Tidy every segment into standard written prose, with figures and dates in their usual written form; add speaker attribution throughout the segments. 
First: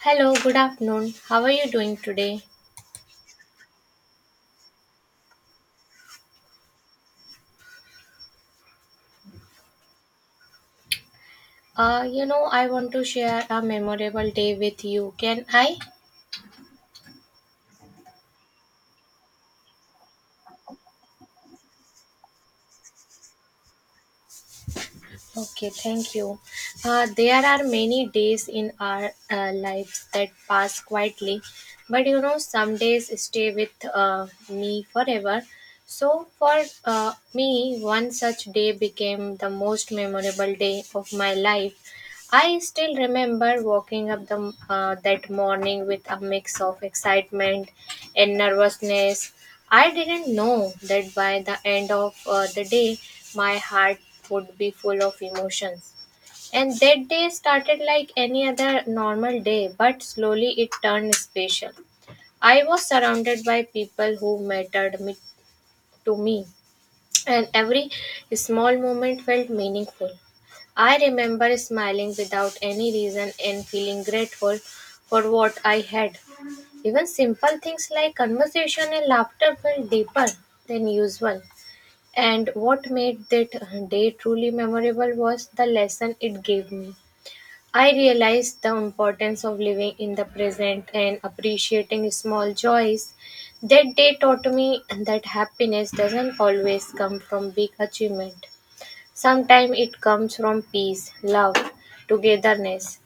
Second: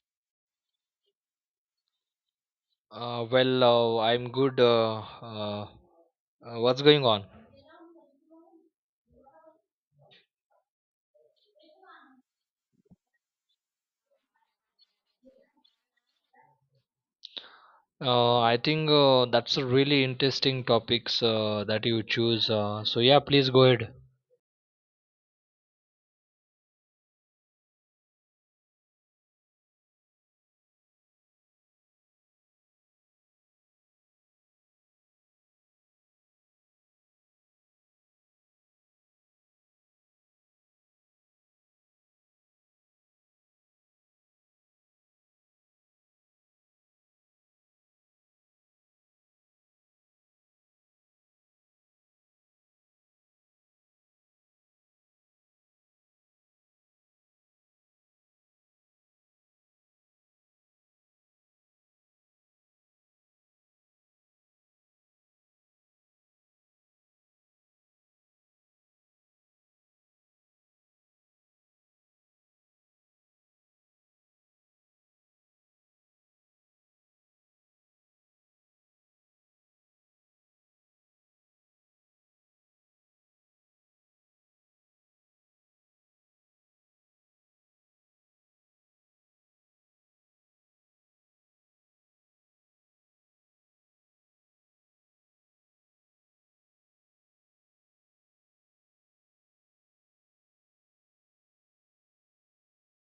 Speaker 1: Hello, good afternoon. How are you doing today?
Speaker 2: Well, I'm good. What's going on?
Speaker 1: I want to share a memorable day with you. Can I?
Speaker 2: I think that's a really interesting topics that you choose. So yeah, please go ahead.
Speaker 1: Okay, thank you. There are many days in our lives that pass quietly, but you know, some days stay with me forever. So, for me, one such day became the most memorable day of my life. I still remember waking up that morning with a mix of excitement and nervousness. I didn't know that by the end of the day, my heart would be full of emotions. And that day started like any other normal day, but slowly it turned special. I was surrounded by people who mattered me, to me and every small moment felt meaningful. I remember smiling without any reason and feeling grateful for what I had. Even simple things like conversation and laughter felt deeper than usual. And what made that day truly memorable was the lesson it gave me. I realized the importance of living in the present and appreciating small joys. That day taught me that happiness doesn't always come from big achievement. Sometimes it comes from peace, love, togetherness.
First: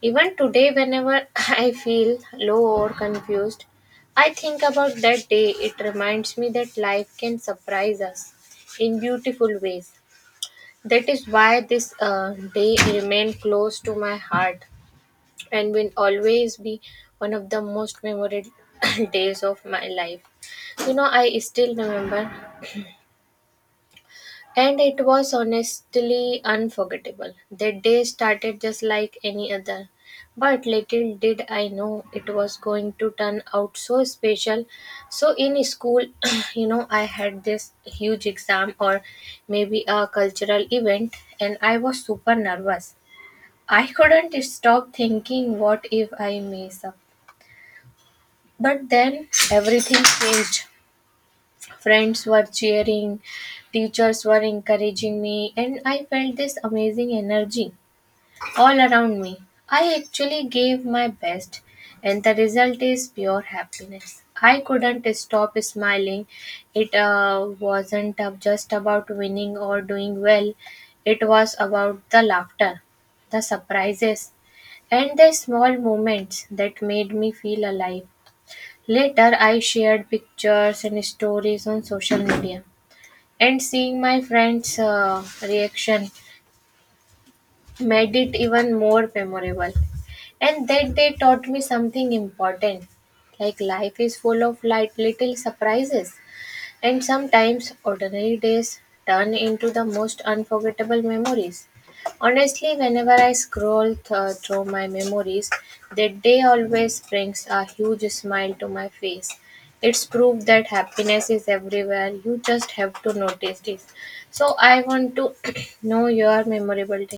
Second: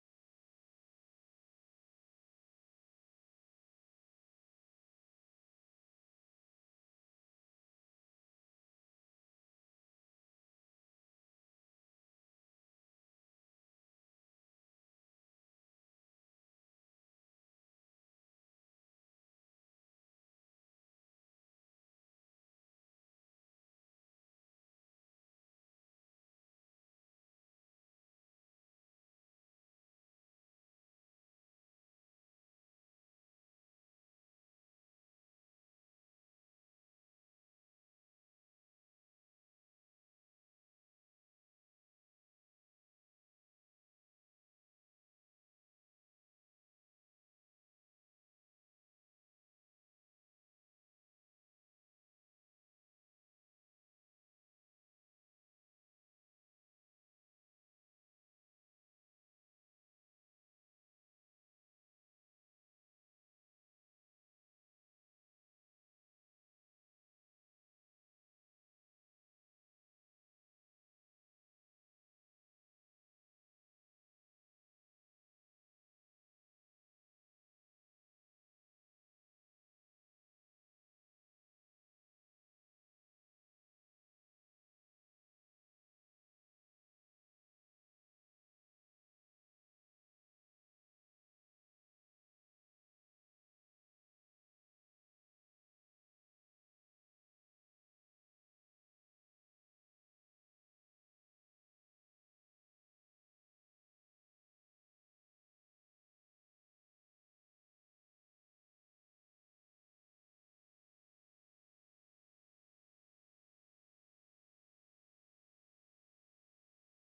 Speaker 1: Even today, whenever I feel low or confused, I think about that day. It reminds me that life can surprise us in beautiful ways. That is why this day remained close to my heart and will always be one of the most memorable days of my life. You know, I still remember, and it was honestly unforgettable. That day started just like any other, but little did I know it was going to turn out so special. So, in school, you know, I had this huge exam or maybe a cultural event, and I was super nervous. I couldn't stop thinking, what if I mess up? But then everything changed. Friends were cheering, teachers were encouraging me, and I felt this amazing energy all around me. I actually gave my best, and the result is pure happiness. I couldn't stop smiling. It wasn't just about winning or doing well, it was about the laughter, the surprises, and the small moments that made me feel alive. Later I shared pictures and stories on social media, and seeing my friends' reaction made it even more memorable. And that day taught me something important like life is full of light, little surprises and sometimes ordinary days turn into the most unforgettable memories. Honestly, whenever I scroll through my memories, that day always brings a huge smile to my face. It's proof that happiness is everywhere. You just have to notice this. So, I want to know your memorable day.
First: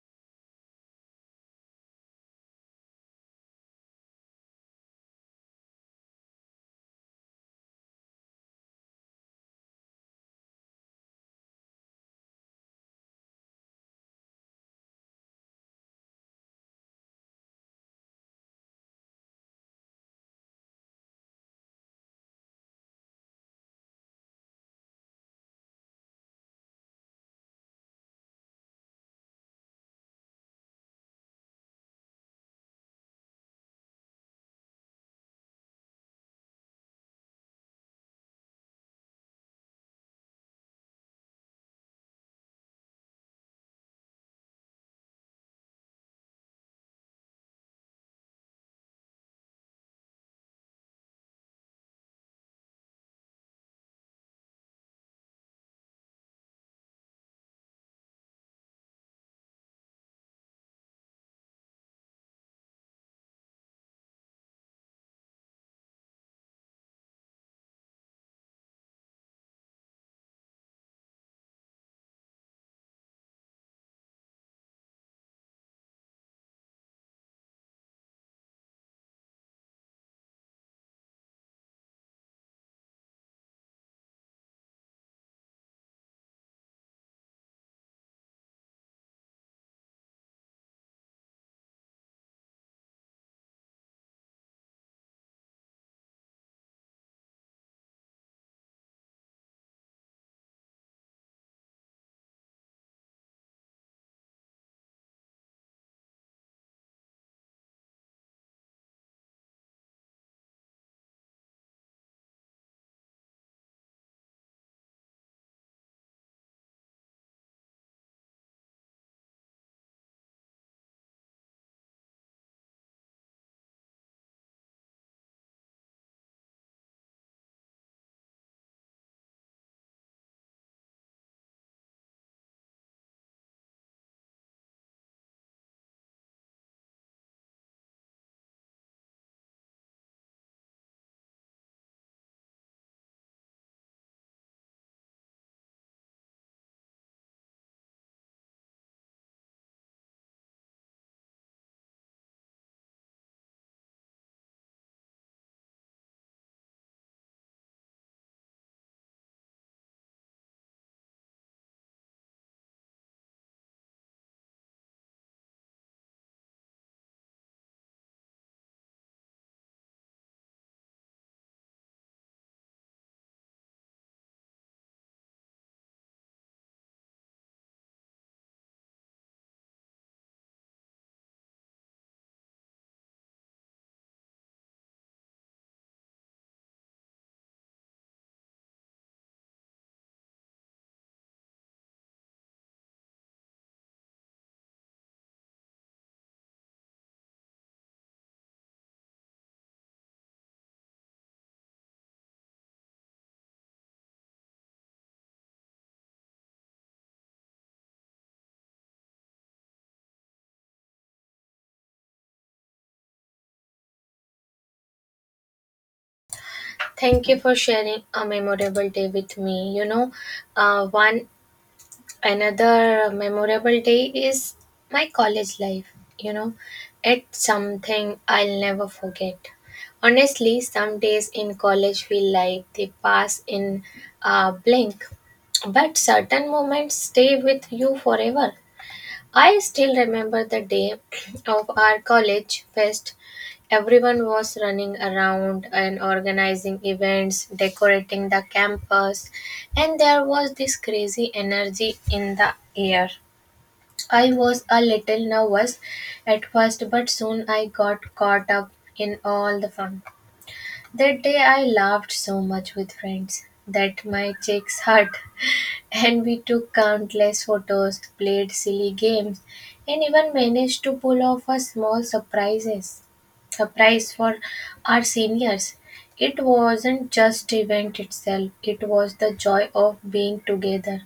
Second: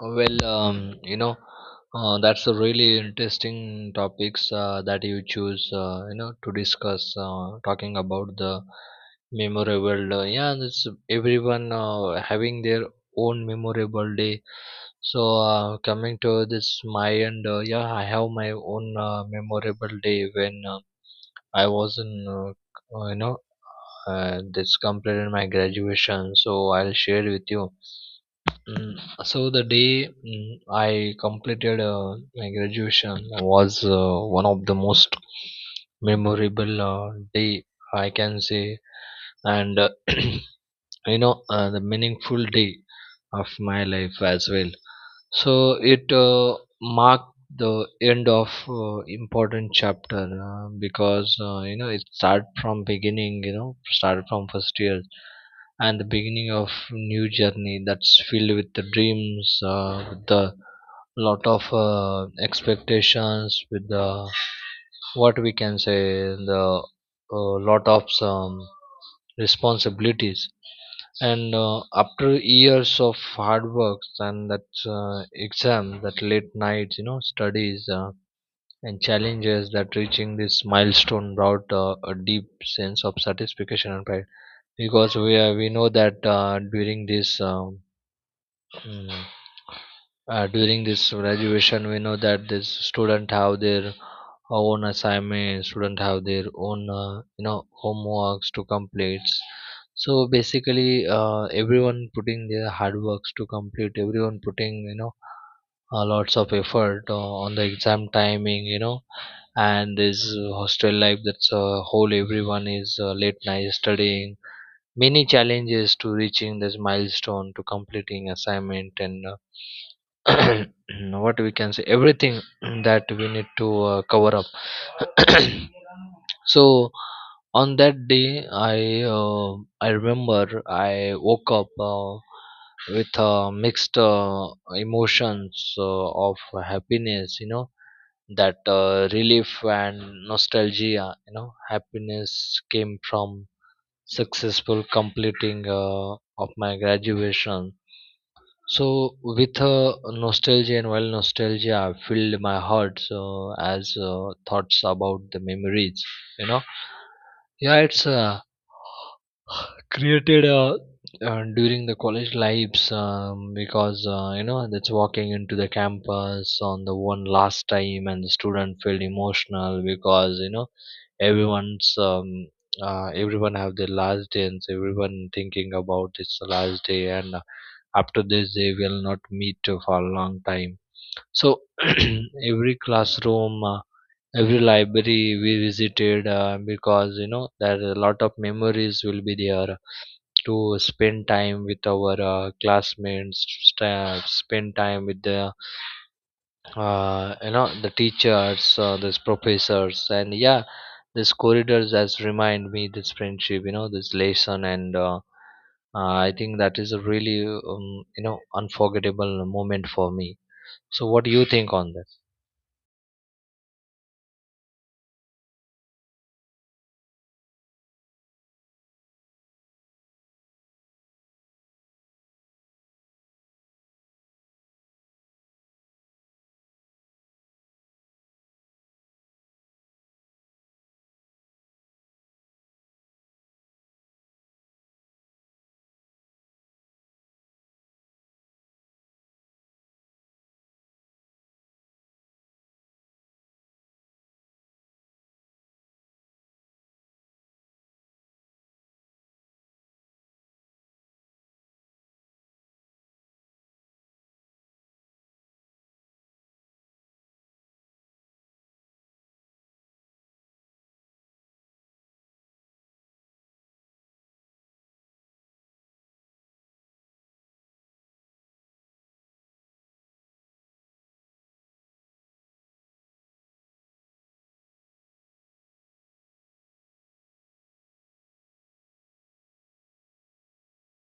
Speaker 2: Well, that's a really interesting topics that you choose, to discuss. Talking about the memorable, yeah, this everyone having their own memorable day. So coming to this my end, yeah, I have my own memorable day when I was in, this completed my graduation. So I'll share with you. Mm, so the day I completed my graduation was one of the most memorable day I can say, and the meaningful day of my life as well. So it marked the end of important chapter because you know it started from beginning, started from first year, and the beginning of new journey that's filled with the dreams, with the lot of expectations, with the what we can say the lot of some responsibilities, and after years of hard work and that exams, that late nights, studies, and challenges that reaching this milestone brought a deep sense of satisfaction and pride because we know that during this Mm. During this graduation, we know that this student have their own assignments, student have their own homeworks to complete. So basically, everyone putting their hard works to complete. Everyone putting lots of effort on the exam timing. You know, and this hostel life that's whole everyone is late night studying many challenges to reaching this milestone, to completing assignment, and uh, what we can say everything that we need to cover up. So on that day uh, I remember I woke up with mixed emotions of happiness, you know, that relief and nostalgia. You know, happiness came from successful completing of my graduation. So, with nostalgia, and while nostalgia filled my heart, so as thoughts about the memories, you know, yeah, it's created during the college lives, because you know that's walking into the campus on the one last time, and the student felt emotional because you know everyone's everyone have their last day, and everyone thinking about its last day, and after this they will not meet for a long time. So every classroom, every library we visited, because you know there are a lot of memories will be there to spend time with our classmates, st- spend time with the you know the teachers, these professors, and yeah, this corridors has remind me this friendship, you know, this lesson, and I think that is a really unforgettable moment for me. So what do you think on that?
Speaker 1: Thank you for sharing a memorable day with me. You know, one Another memorable day is my college life. You know, it's something I'll never forget. Honestly, some days in college feel like they pass in a blink, but certain moments stay with you forever. I still remember the day of our college fest. Everyone was running around and organizing events, decorating the campus, and there was this crazy energy in the air. I was a little nervous at first, but soon I got caught up in all the fun. That day I laughed so much with friends that my cheeks hurt. And we took countless photos, played silly games, and even managed to pull off a small surprises surprise for our seniors. It wasn't just event itself, it was the joy of being together,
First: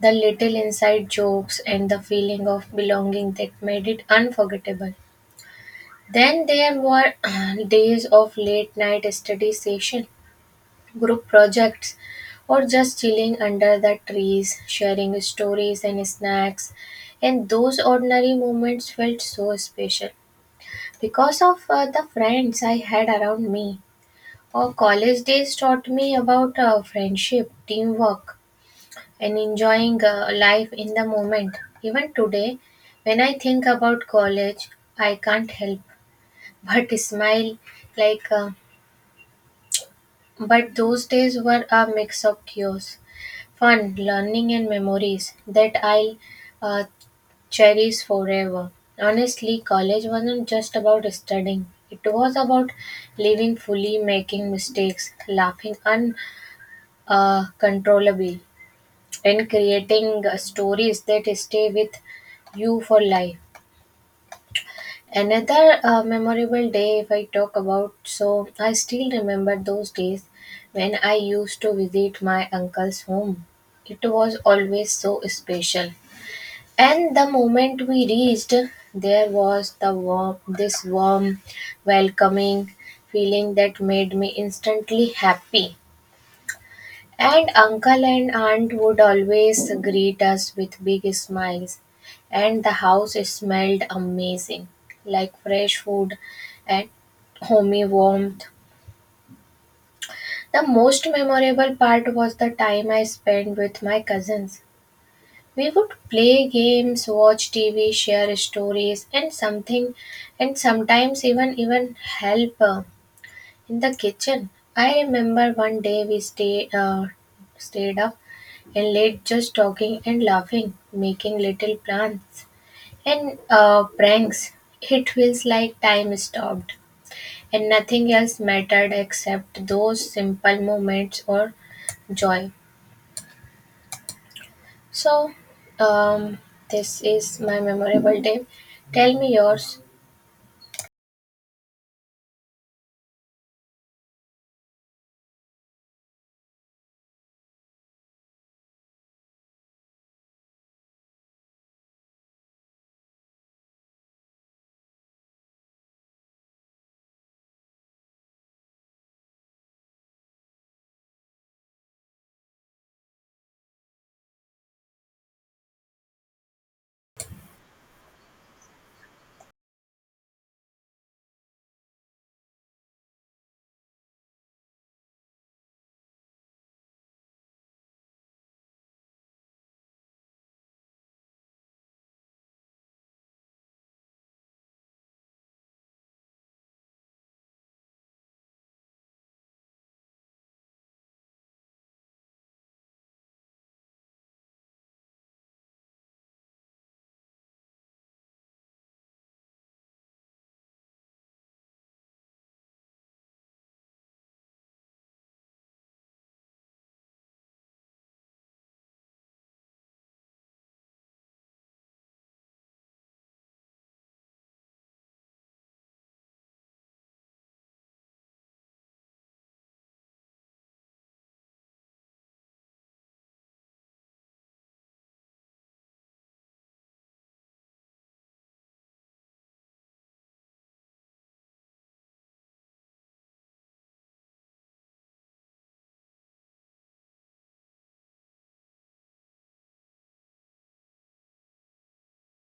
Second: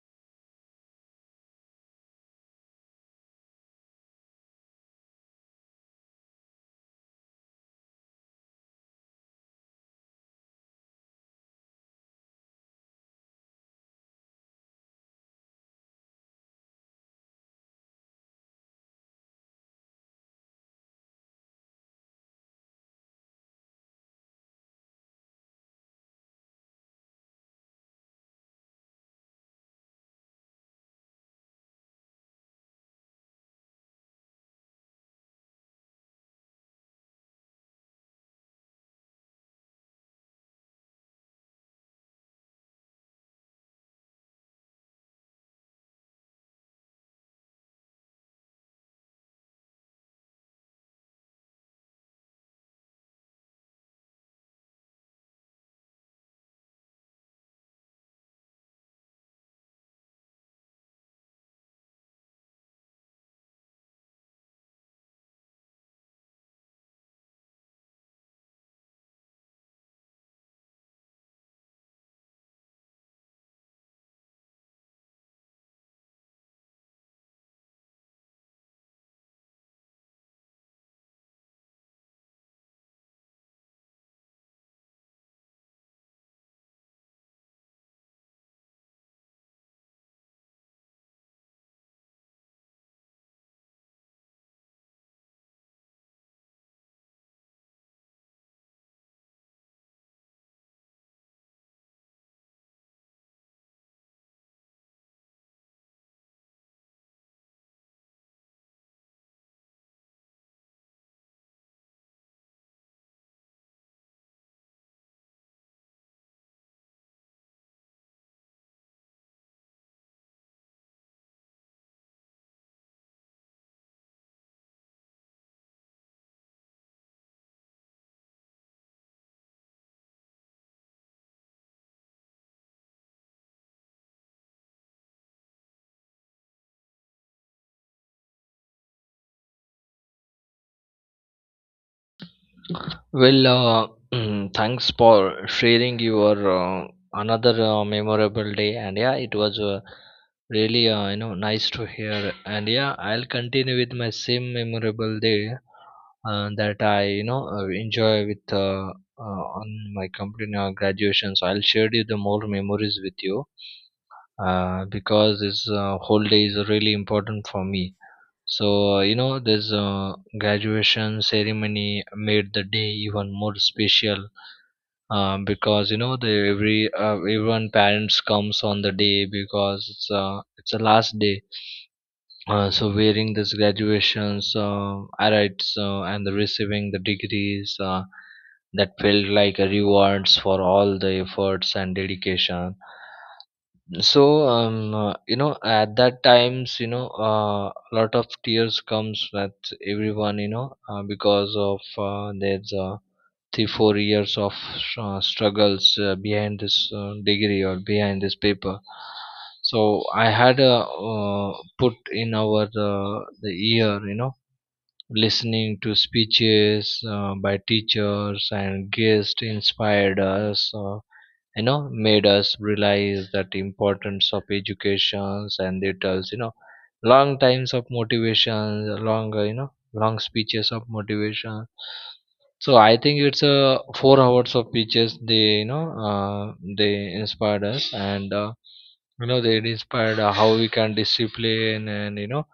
Speaker 1: the little inside jokes and the feeling of belonging that made it unforgettable. Then there were days of late night study session group projects, or just chilling under the trees, sharing stories and snacks. And those ordinary moments felt so special because of the friends I had around me. Our college days taught me about friendship, teamwork, and enjoying life in the moment. Even today, when I think about college, I can't help but smile like. Uh, But those days were a mix of chaos, fun, learning, and memories that I'll uh, cherish forever. Honestly, college wasn't just about studying, it was about living fully, making mistakes, laughing uncontrollably, and creating stories that stay with you for life. Another memorable day, if I talk about, so I still remember those days when I used to visit my uncle's home. It was always so special. And the moment we reached, there was this warm, welcoming feeling that made me instantly happy. And uncle and aunt would always greet us with big smiles, and the house smelled amazing, like fresh food and homey warmth. The most memorable part was the time I spent with my cousins. We would play games, watch TV, share stories, and sometimes even help. In the kitchen. I remember one day we stayed up and late, just talking and laughing, making little plans and pranks. It feels like time stopped, and nothing else mattered except those simple moments or joy. So, um, this is my memorable day. Tell me yours.
Speaker 2: Well, thanks for sharing your another memorable day, and yeah, it was really nice to hear. And yeah, I'll continue with my same memorable day that I enjoy with on my company graduation. So I'll share you the more memories with you because this whole day is really important for me. So, this graduation ceremony made the day even more special because you know the everyone parents comes on the day because it's the last day. So wearing this graduations alrights, and the receiving the degrees, that felt like a rewards for all the efforts and dedication. So at that times, you know, a lot of tears comes with everyone, you know, because of there's 3-4 years of struggles behind this degree or behind this paper. So I had put in our the year, you know, listening to speeches by teachers and guests inspired us, made us realize that importance of educations, and it tells you know long times of motivation, long long speeches of motivation. So I think it's 4 hours of speeches. They inspired us, and they inspired how we can discipline, and you know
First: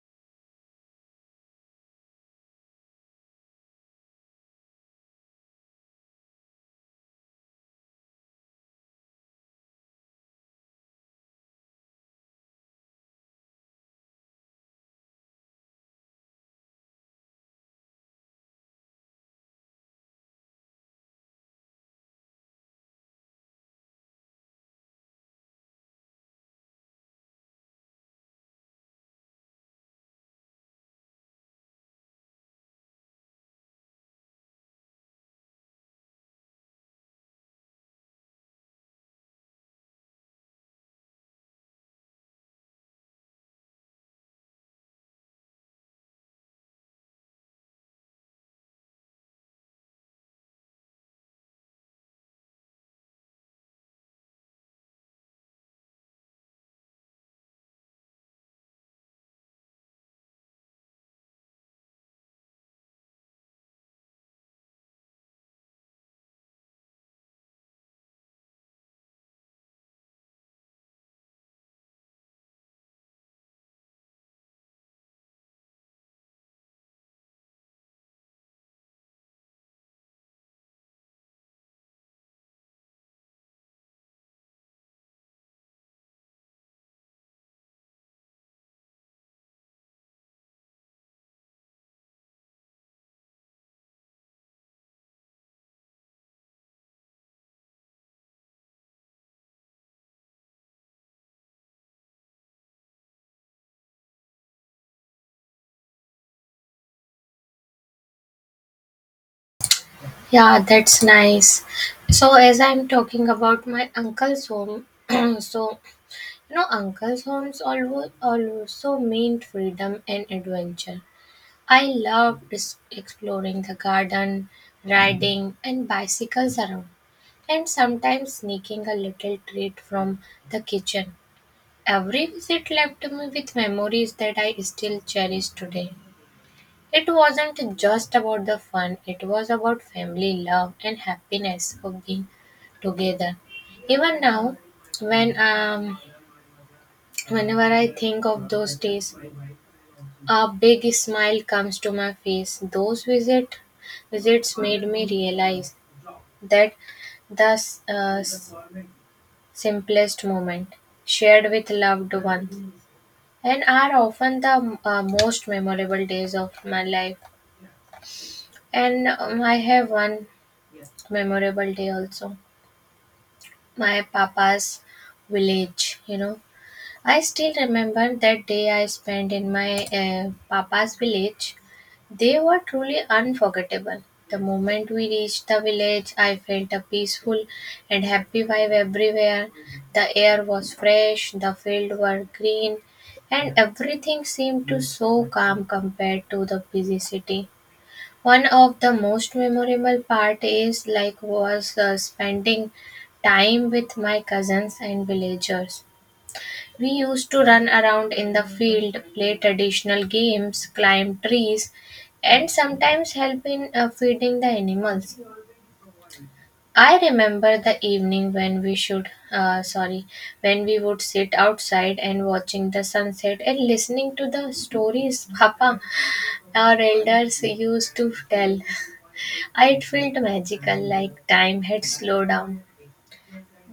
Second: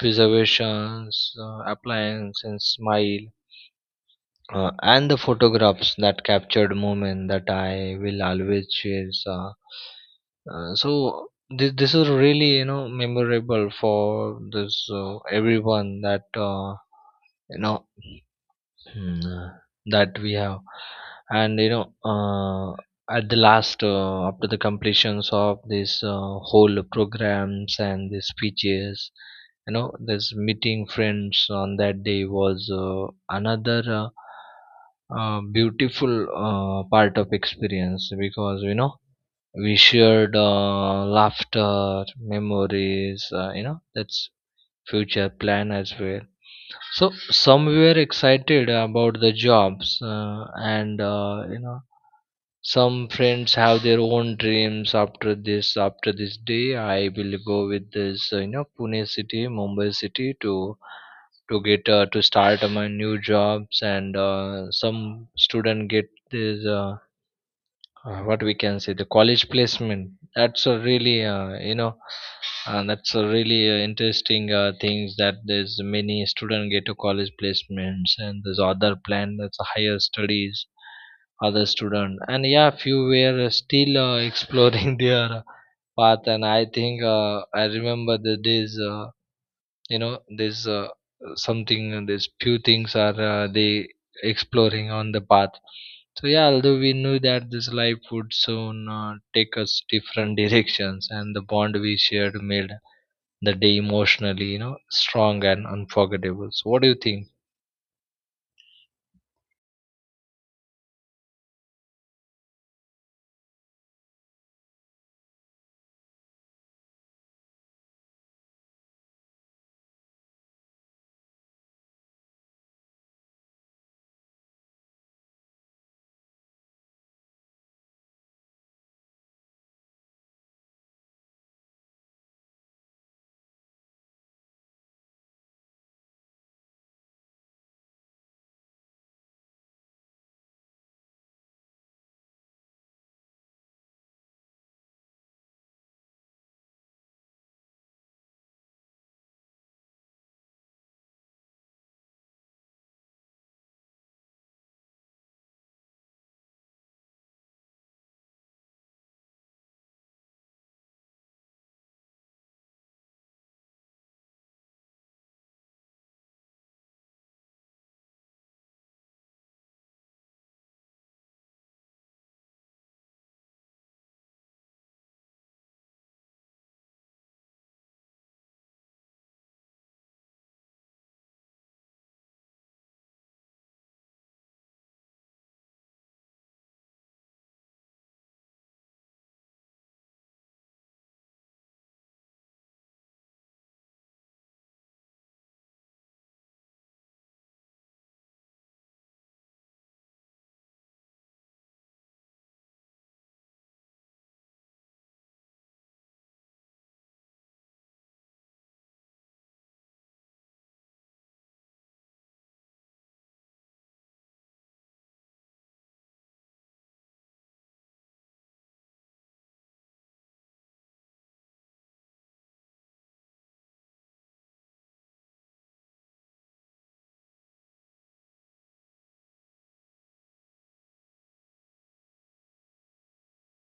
Speaker 2: preservations, appliance and smile, and the photographs that captured moment that I will always chase. So this is really, you know, memorable for this everyone, that you know Mm, uh, that we have. And you know at the last, after the completions of this whole programs and the speeches, you know, this meeting friends on that day was another beautiful part of experience because you know we shared laughter memories, that's future plan as well. So some were excited about the jobs, and some friends have their own dreams after this. After this day, I will go with this, Pune city, Mumbai city, to get to start my new jobs. And some student get this. What we can say the college placement, that's a really that's a really interesting things, that there's many student get to college placements, and there's other plan, that's a higher studies other student, and yeah, few were still exploring their path. And I think I remember the days, there's something there's few things are they exploring on the path. So yeah, although we knew that this life would soon take us different directions, and the bond we shared made the day emotionally, you know, strong and unforgettable. So what do you think?
Speaker 1: Yeah, that's nice. So, as I'm talking about my uncle's home, so No, uncle's homes also meant freedom and adventure. I loved exploring the garden, riding, and bicycles around, and sometimes sneaking a little treat from the kitchen. Every visit left me with memories that I still cherish today. It wasn't just about the fun, it was about family love and happiness of being together. Even now, when um, whenever I think of those days, a big smile comes to my face. Those visits made me realize that the uh, simplest moment shared with loved ones and are often the most memorable days of my life. And I have one memorable day also, my papa's village, you know. I still remember that day I spent in my papa's village. They were truly unforgettable. The moment we reached the village, I felt a peaceful and happy vibe everywhere. The air was fresh, the fields were green, and everything seemed to so calm compared to the busy city. One of the most memorable part is like was spending time with my cousins and villagers. We used to run around in the field, play traditional games, climb trees, and sometimes help in feeding the animals. I remember the evening when when we would sit outside and watching the sunset and listening to the stories Papa, our elders used to tell. It felt magical, like time had slowed down.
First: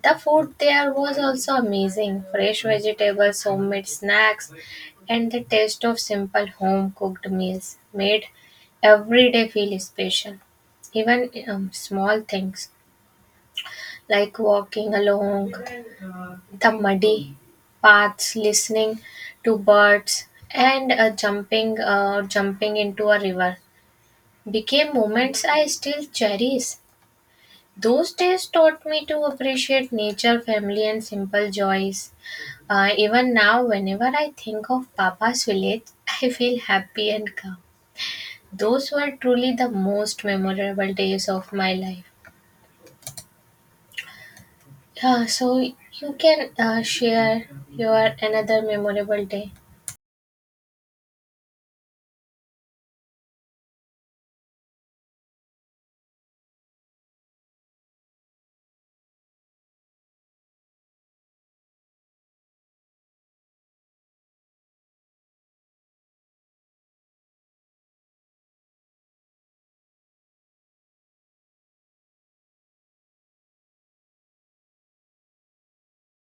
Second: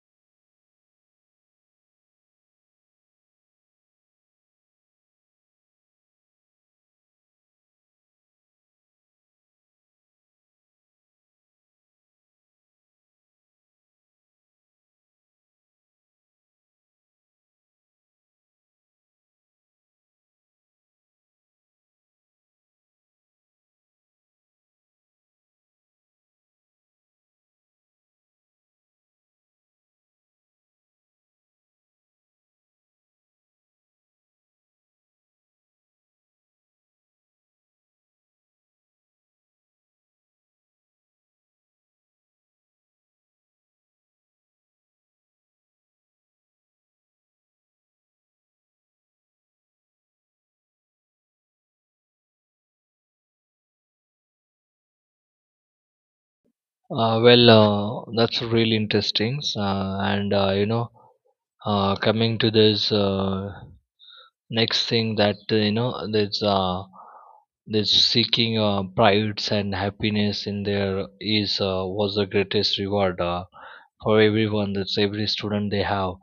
Speaker 1: The food there was also amazing fresh vegetables, homemade snacks, and the taste of simple home cooked meals made every day feel special. Even small things like walking along the muddy paths, listening to birds, and jumping into a river became moments I still cherish. Those days taught me to appreciate nature, family, and simple joys. Even now, whenever I think of Papa's village, I feel happy and calm. Those were truly the most memorable days of my life. Yeah, so you can share your another memorable day.
Speaker 2: Well, that's really interesting. And coming to this next thing, that there's this seeking prides and happiness in there is was the greatest reward for everyone, that's every student they have.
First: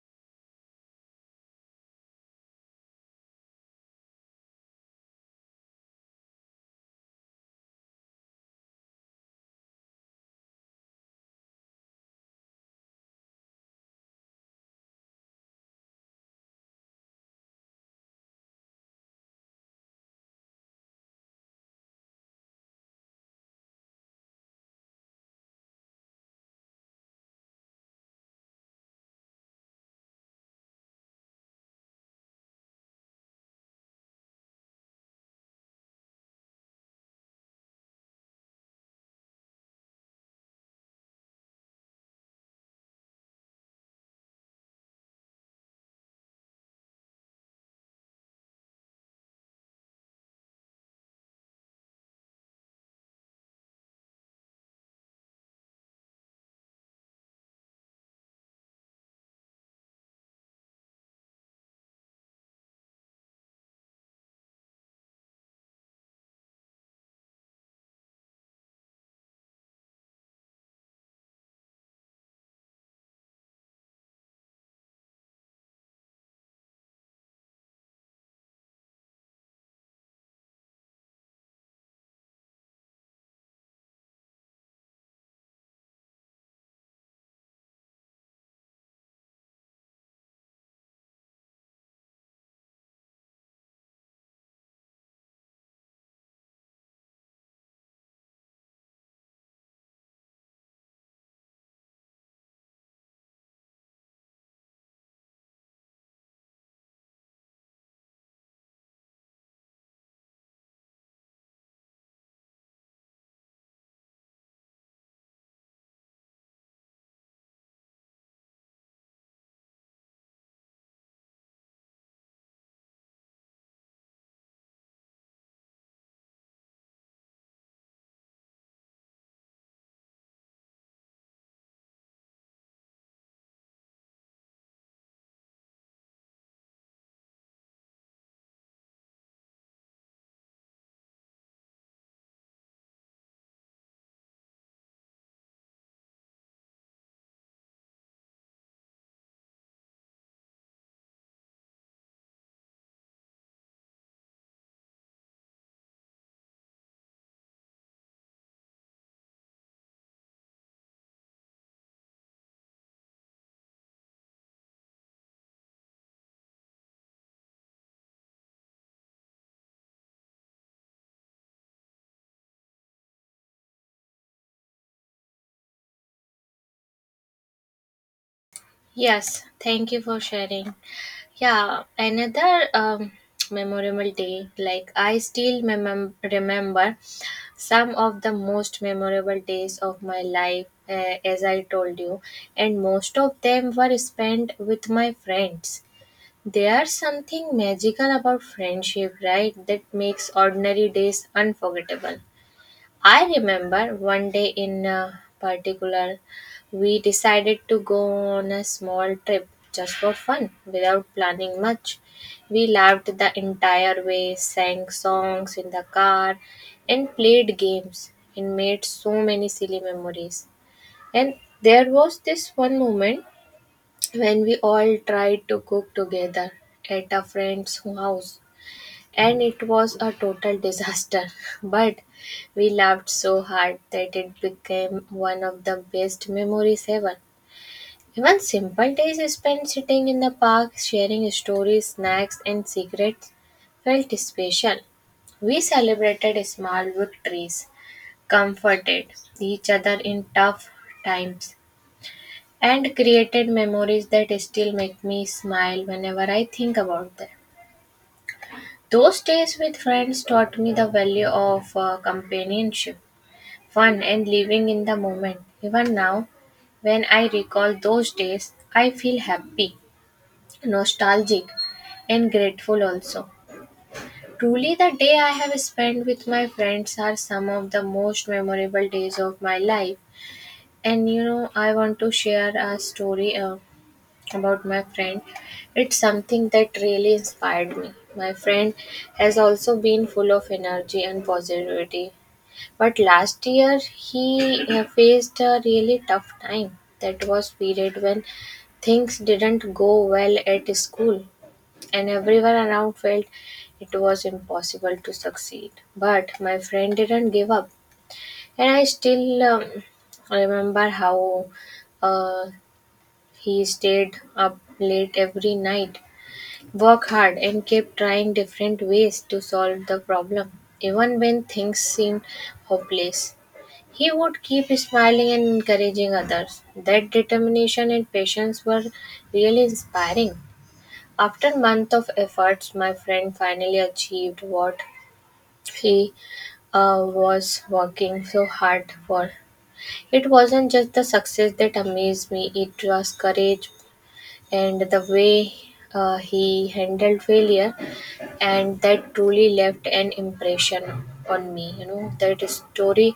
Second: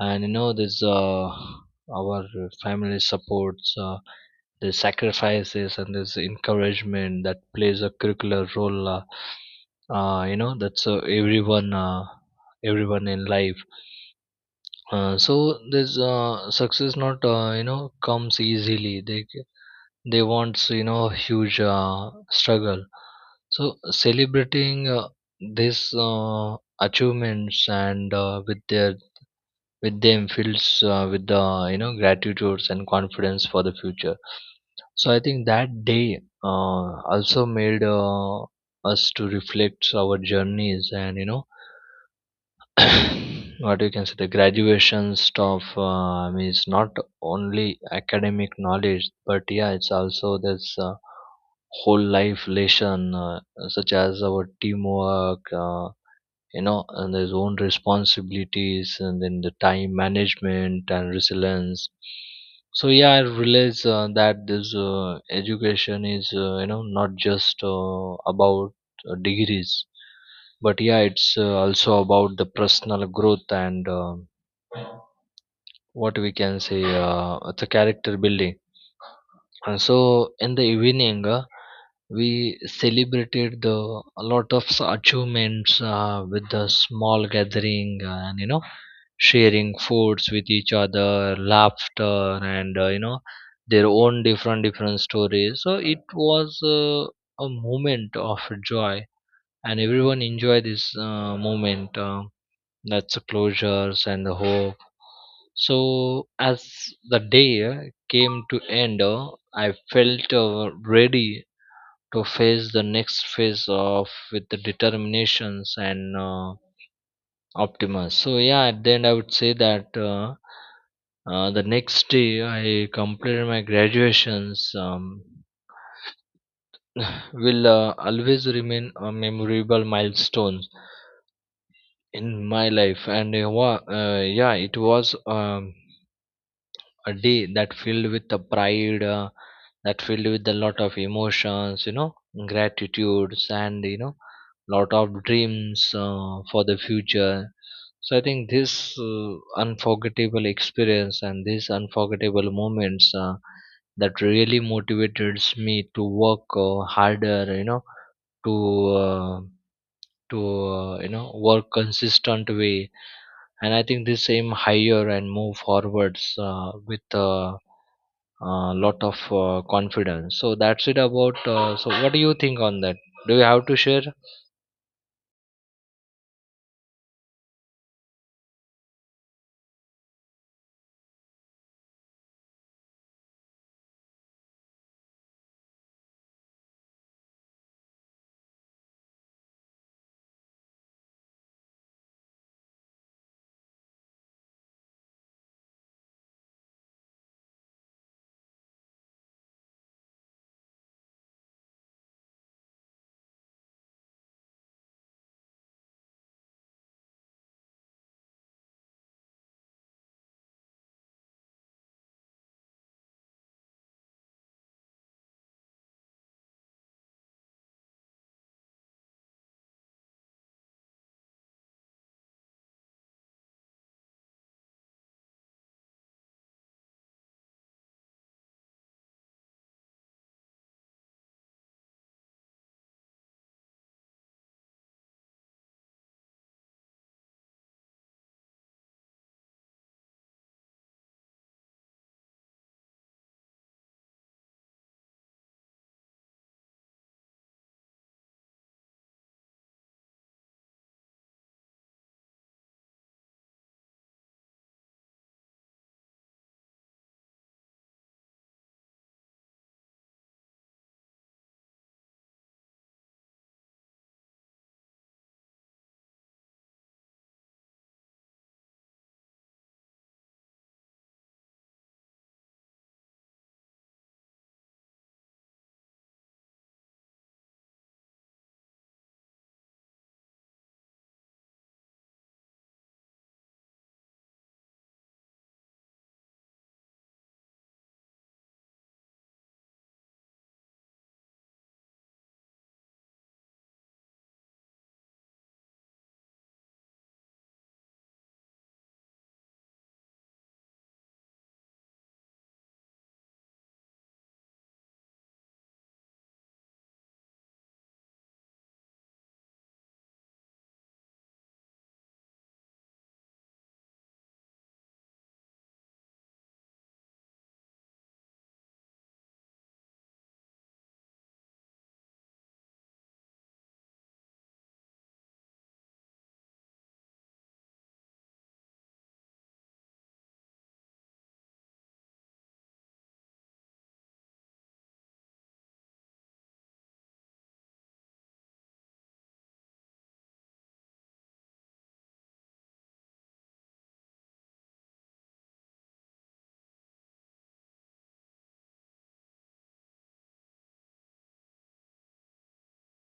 Speaker 2: And you know this our family supports, the sacrifices and this encouragement that plays a curricular role, that's everyone everyone in life. So this success not comes easily. They want, you know, huge struggle. So celebrating this achievements and with them feels with the, you know, gratitudes and confidence for the future. So I think that day also made us to reflect our journeys, and you know what you can say the graduation stuff, I mean, it's not only academic knowledge, but yeah, it's also this whole life lesson, such as our teamwork, and his own responsibilities, and then the time management and resilience. So yeah, I realize that this education is, not just about degrees, but yeah, it's also about the personal growth and what we can say, it's character building. So in the evening, we celebrated the a lot of achievements with the small gathering, and you know sharing foods with each other, laughter, and their own different stories. So it was a moment of joy, and everyone enjoyed this moment. That's closures and the hope. So as the day came to end, I felt ready to face the next phase of with the determinations and optimism. So yeah, at the end I would say that the next day I completed my graduations. Will always remain a memorable milestone in my life and yeah it was a day that filled with the pride that filled with a lot of emotions gratitudes and lot of dreams for the future. So I think this uh, unforgettable experience and these unforgettable moments that really motivated me to work harder, to uh, work consistent way. And I think this aim higher and move forwards with lot of confidence. So that's it about. So what do you think on that, do you have to share?
Speaker 1: Yes, thank you for sharing. Yeah, another memorable day. Like I still remember some of the most memorable days of my life, as I told you, and most of them were spent with my friends. There's something magical about friendship, right? That makes ordinary days unforgettable. I remember one day in particular, we decided to go on a small trip just for fun without planning much. We laughed the entire way, sang songs in the car, and played games and made so many silly memories. And there was this one moment when we all tried to cook together at a friend's house, and it was a total disaster, but we laughed so hard that it became one of the best memories ever. Even simple days spent sitting in the park sharing stories, snacks, and secrets felt special. We celebrated small victories, comforted each other in tough times, and created memories that still make me smile whenever I think about them. Those days with friends taught me the value of companionship, fun, and living in the moment. Even now, when I recall those days, I feel happy, nostalgic, and grateful also. Truly, the day I have spent with my friends are some of the most memorable days of my life. And you know, I want to share a story about my friend. It's something that really inspired me. My friend has also been full of energy and positivity, but last year he faced a really tough time. That was period when things didn't go well at school and everyone around felt it was impossible to succeed, but my friend didn't give up. And I still remember how uh, he stayed up late every night, worked hard, and kept trying different ways to solve the problem, even when things seemed hopeless. He would keep smiling and encouraging others. That determination and patience were really inspiring. After months of efforts, my friend finally achieved what he was working so hard for. It wasn't just the success that amazed me, it was courage, and the way he handled failure, and that truly left an impression on me. You know that story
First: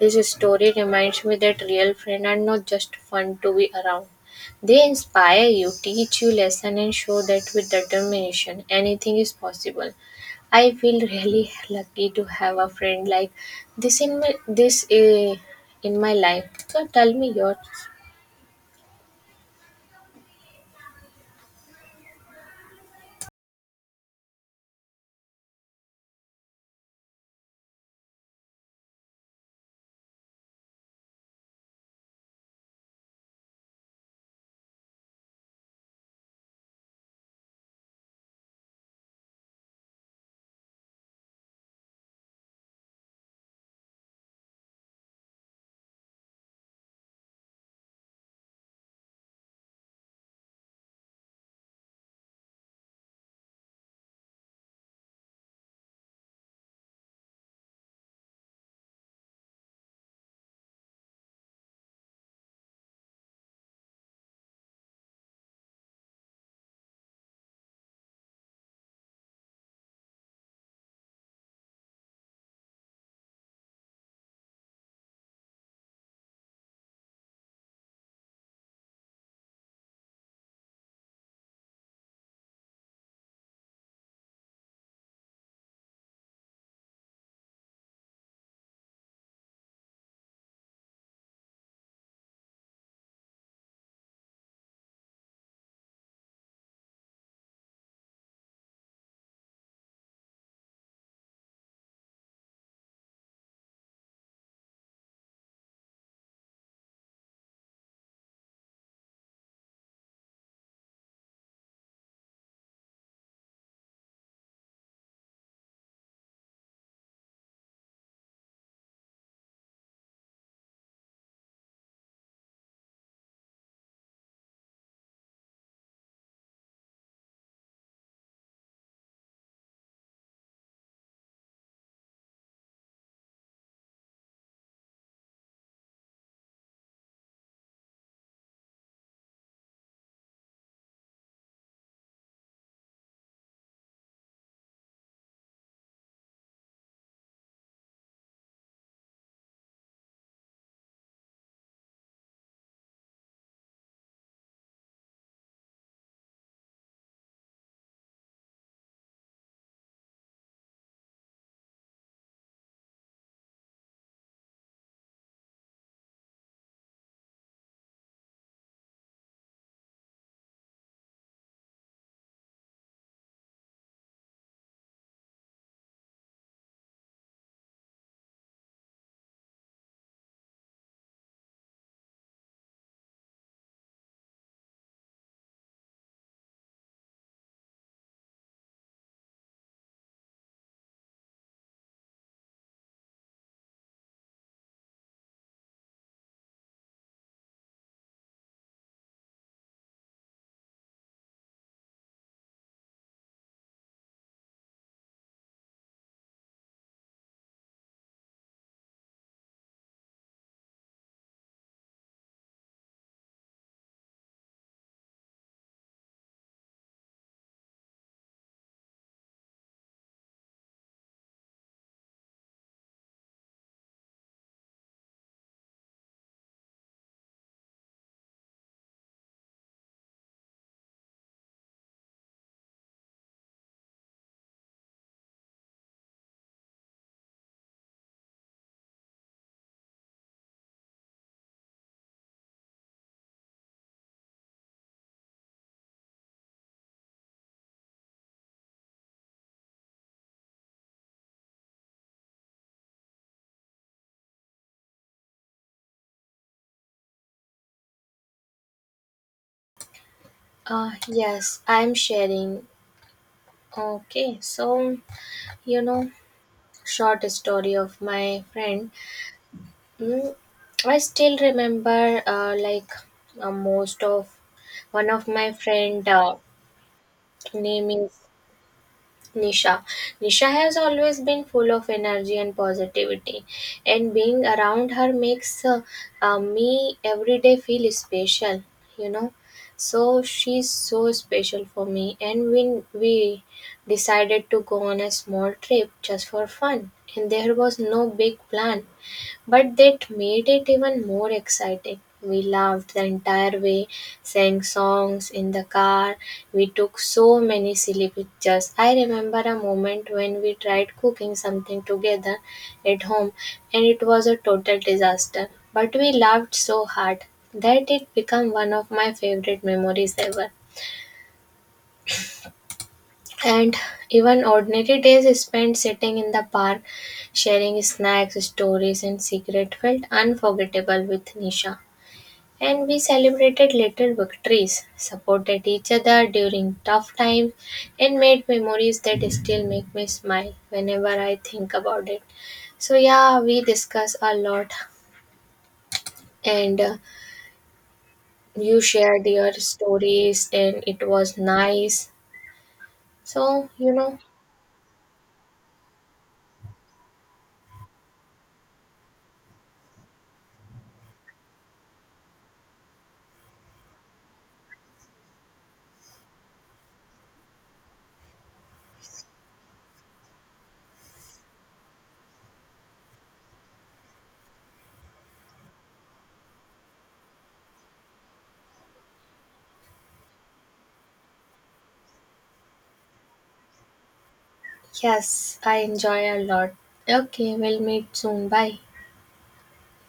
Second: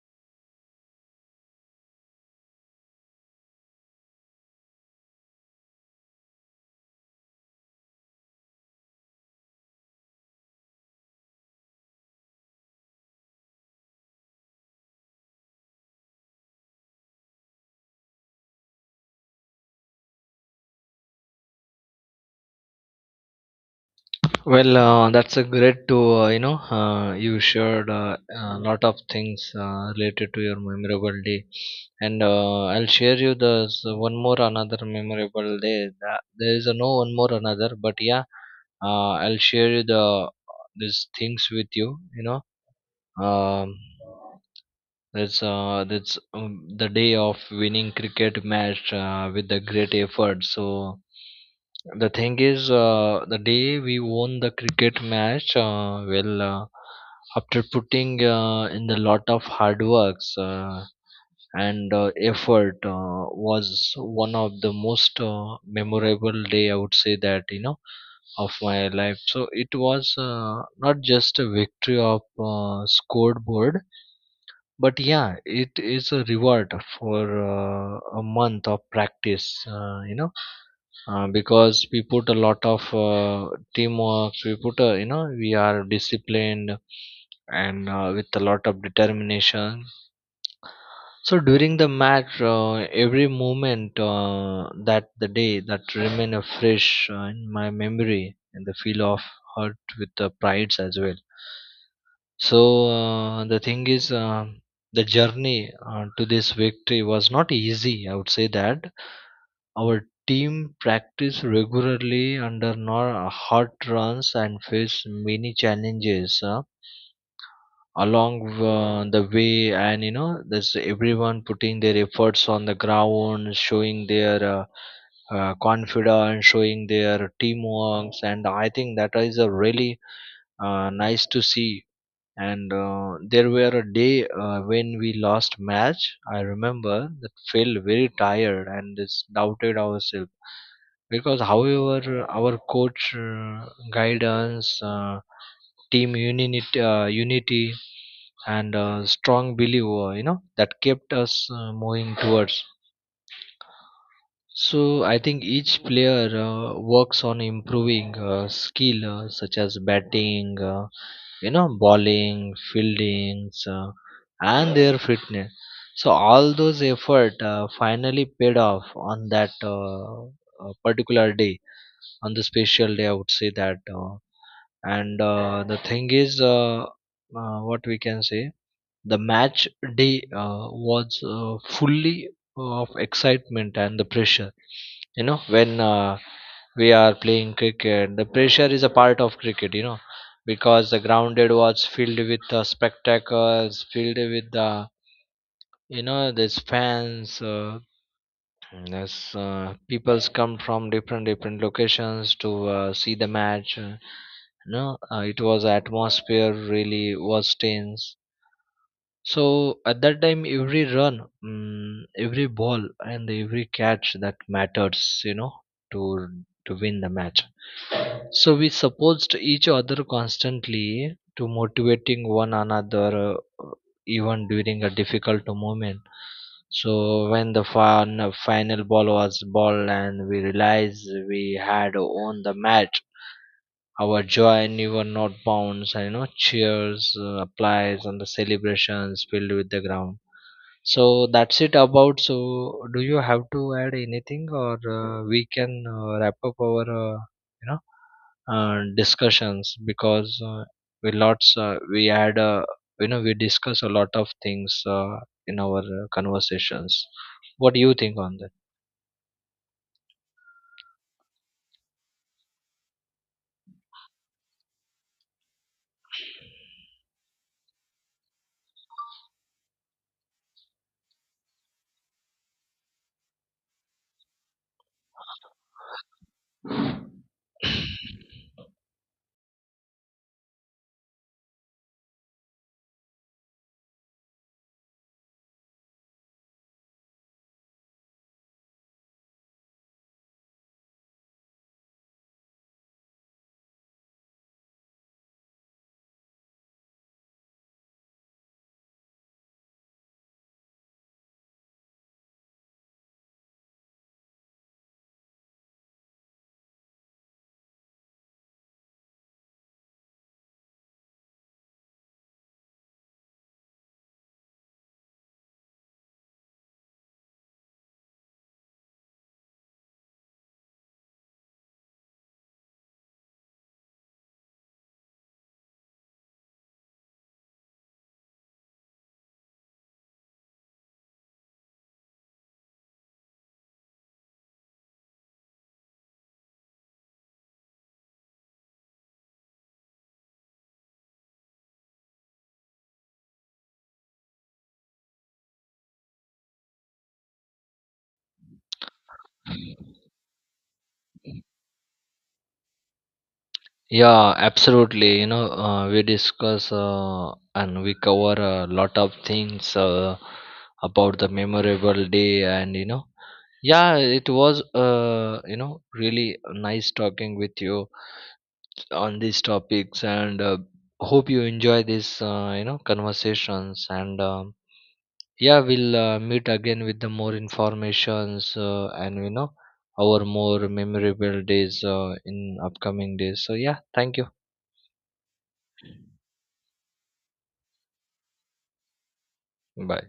Speaker 1: This story reminds me that real friends are not just fun to be around. They inspire you, teach you lesson, and show that with determination anything is possible. I feel really lucky to have a friend like this in my life. So tell me yours.
Speaker 2: Well, that's a great to you shared a lot of things related to your memorable day, and I'll share you the one more another memorable day. There is a no one more another but yeah, I'll share you the these things with you, you know um, that's the day of winning cricket match with a great effort. So the thing is, the day we won the cricket match, after putting in the lot of hard works and effort, was one of the most memorable day, I would say that, of my life. So it was not just a victory of scoreboard, but yeah it is a reward for a month of practice, because we put a lot of teamwork, we put a, we are disciplined and with a lot of determination. So during the match every moment that the day that remain a fresh in my memory and the feel of hurt with the prides as well. So the thing is, the journey to this victory was not easy, I would say that. Our team practiced regularly under nor hot runs and faced many challenges along the way. And you know, there's everyone putting their efforts on the ground, showing their confidence, showing their teamworks, and I think that is a really nice to see. And there were a day when we lost match, I remember that felt very tired and just doubted ourselves, because however our coach guidance, team unity unity and strong believer, you know, that kept us moving towards. So I think each player works on improving skill such as batting, bowling, fieldings, and their fitness. So all those effort finally paid off on that particular day, on the special day, I would say that. And the thing is, what we can say. The match day was fully of excitement and the pressure. You know, when we are playing cricket, the pressure is a part of cricket. You know, because the grounded was filled with the spectacles, filled with the, these fans. There's people's come from different different locations to see the match. You know, it was atmosphere really was tense. So at that time, every run, every ball, and every catch that matters, you know, to win the match. So we supposed each other constantly to motivating one another, uh, even during a difficult moment. So when the final ball was ball and we realized we had won the match, our joy never not bounds, and you know cheers, applause, and the celebrations filled with the ground. So that's it about. So do you have to add anything, or we can wrap up our you know discussions, because we lots we had we discuss a lot of things in our conversations. What do you think on
Speaker 1: Yes, I'm sharing. Okay, so you know, short story of my friend. Mm, I still remember, like most of one of my friend
Speaker 2: that?
Speaker 1: name is Nisha. Nisha has always been full of energy and positivity, and being around her makes me every day feel special, you know. So she's so special for me, and when we decided to go on a small trip just for fun, and there was no big plan, but that made it even more exciting. We laughed the entire way, sang songs in the car. We took so many silly pictures. I remember a moment when we tried cooking something together at home, and it was a total disaster. But we laughed so hard that it became one of my favorite memories ever. And even ordinary days spent sitting in the park, sharing snacks, stories, and secret felt unforgettable with Nisha. And we celebrated little victories, supported each other during tough times, and made memories that still make me smile whenever I think about it. So, yeah, we discuss a lot, and you shared your stories, and it was nice. So, you know,
Speaker 2: Yeah, absolutely. You know, we discuss and we cover a lot of things about the memorable day, and you know, yeah, it was really nice talking with you on these topics, and hope you enjoy this conversations. And yeah, we'll meet again with the more informations and you know our more memorable days in upcoming days. So yeah, thank you.
Speaker 1: yes, I enjoy a lot. Okay, we'll meet soon. Bye.
Speaker 2: Bye.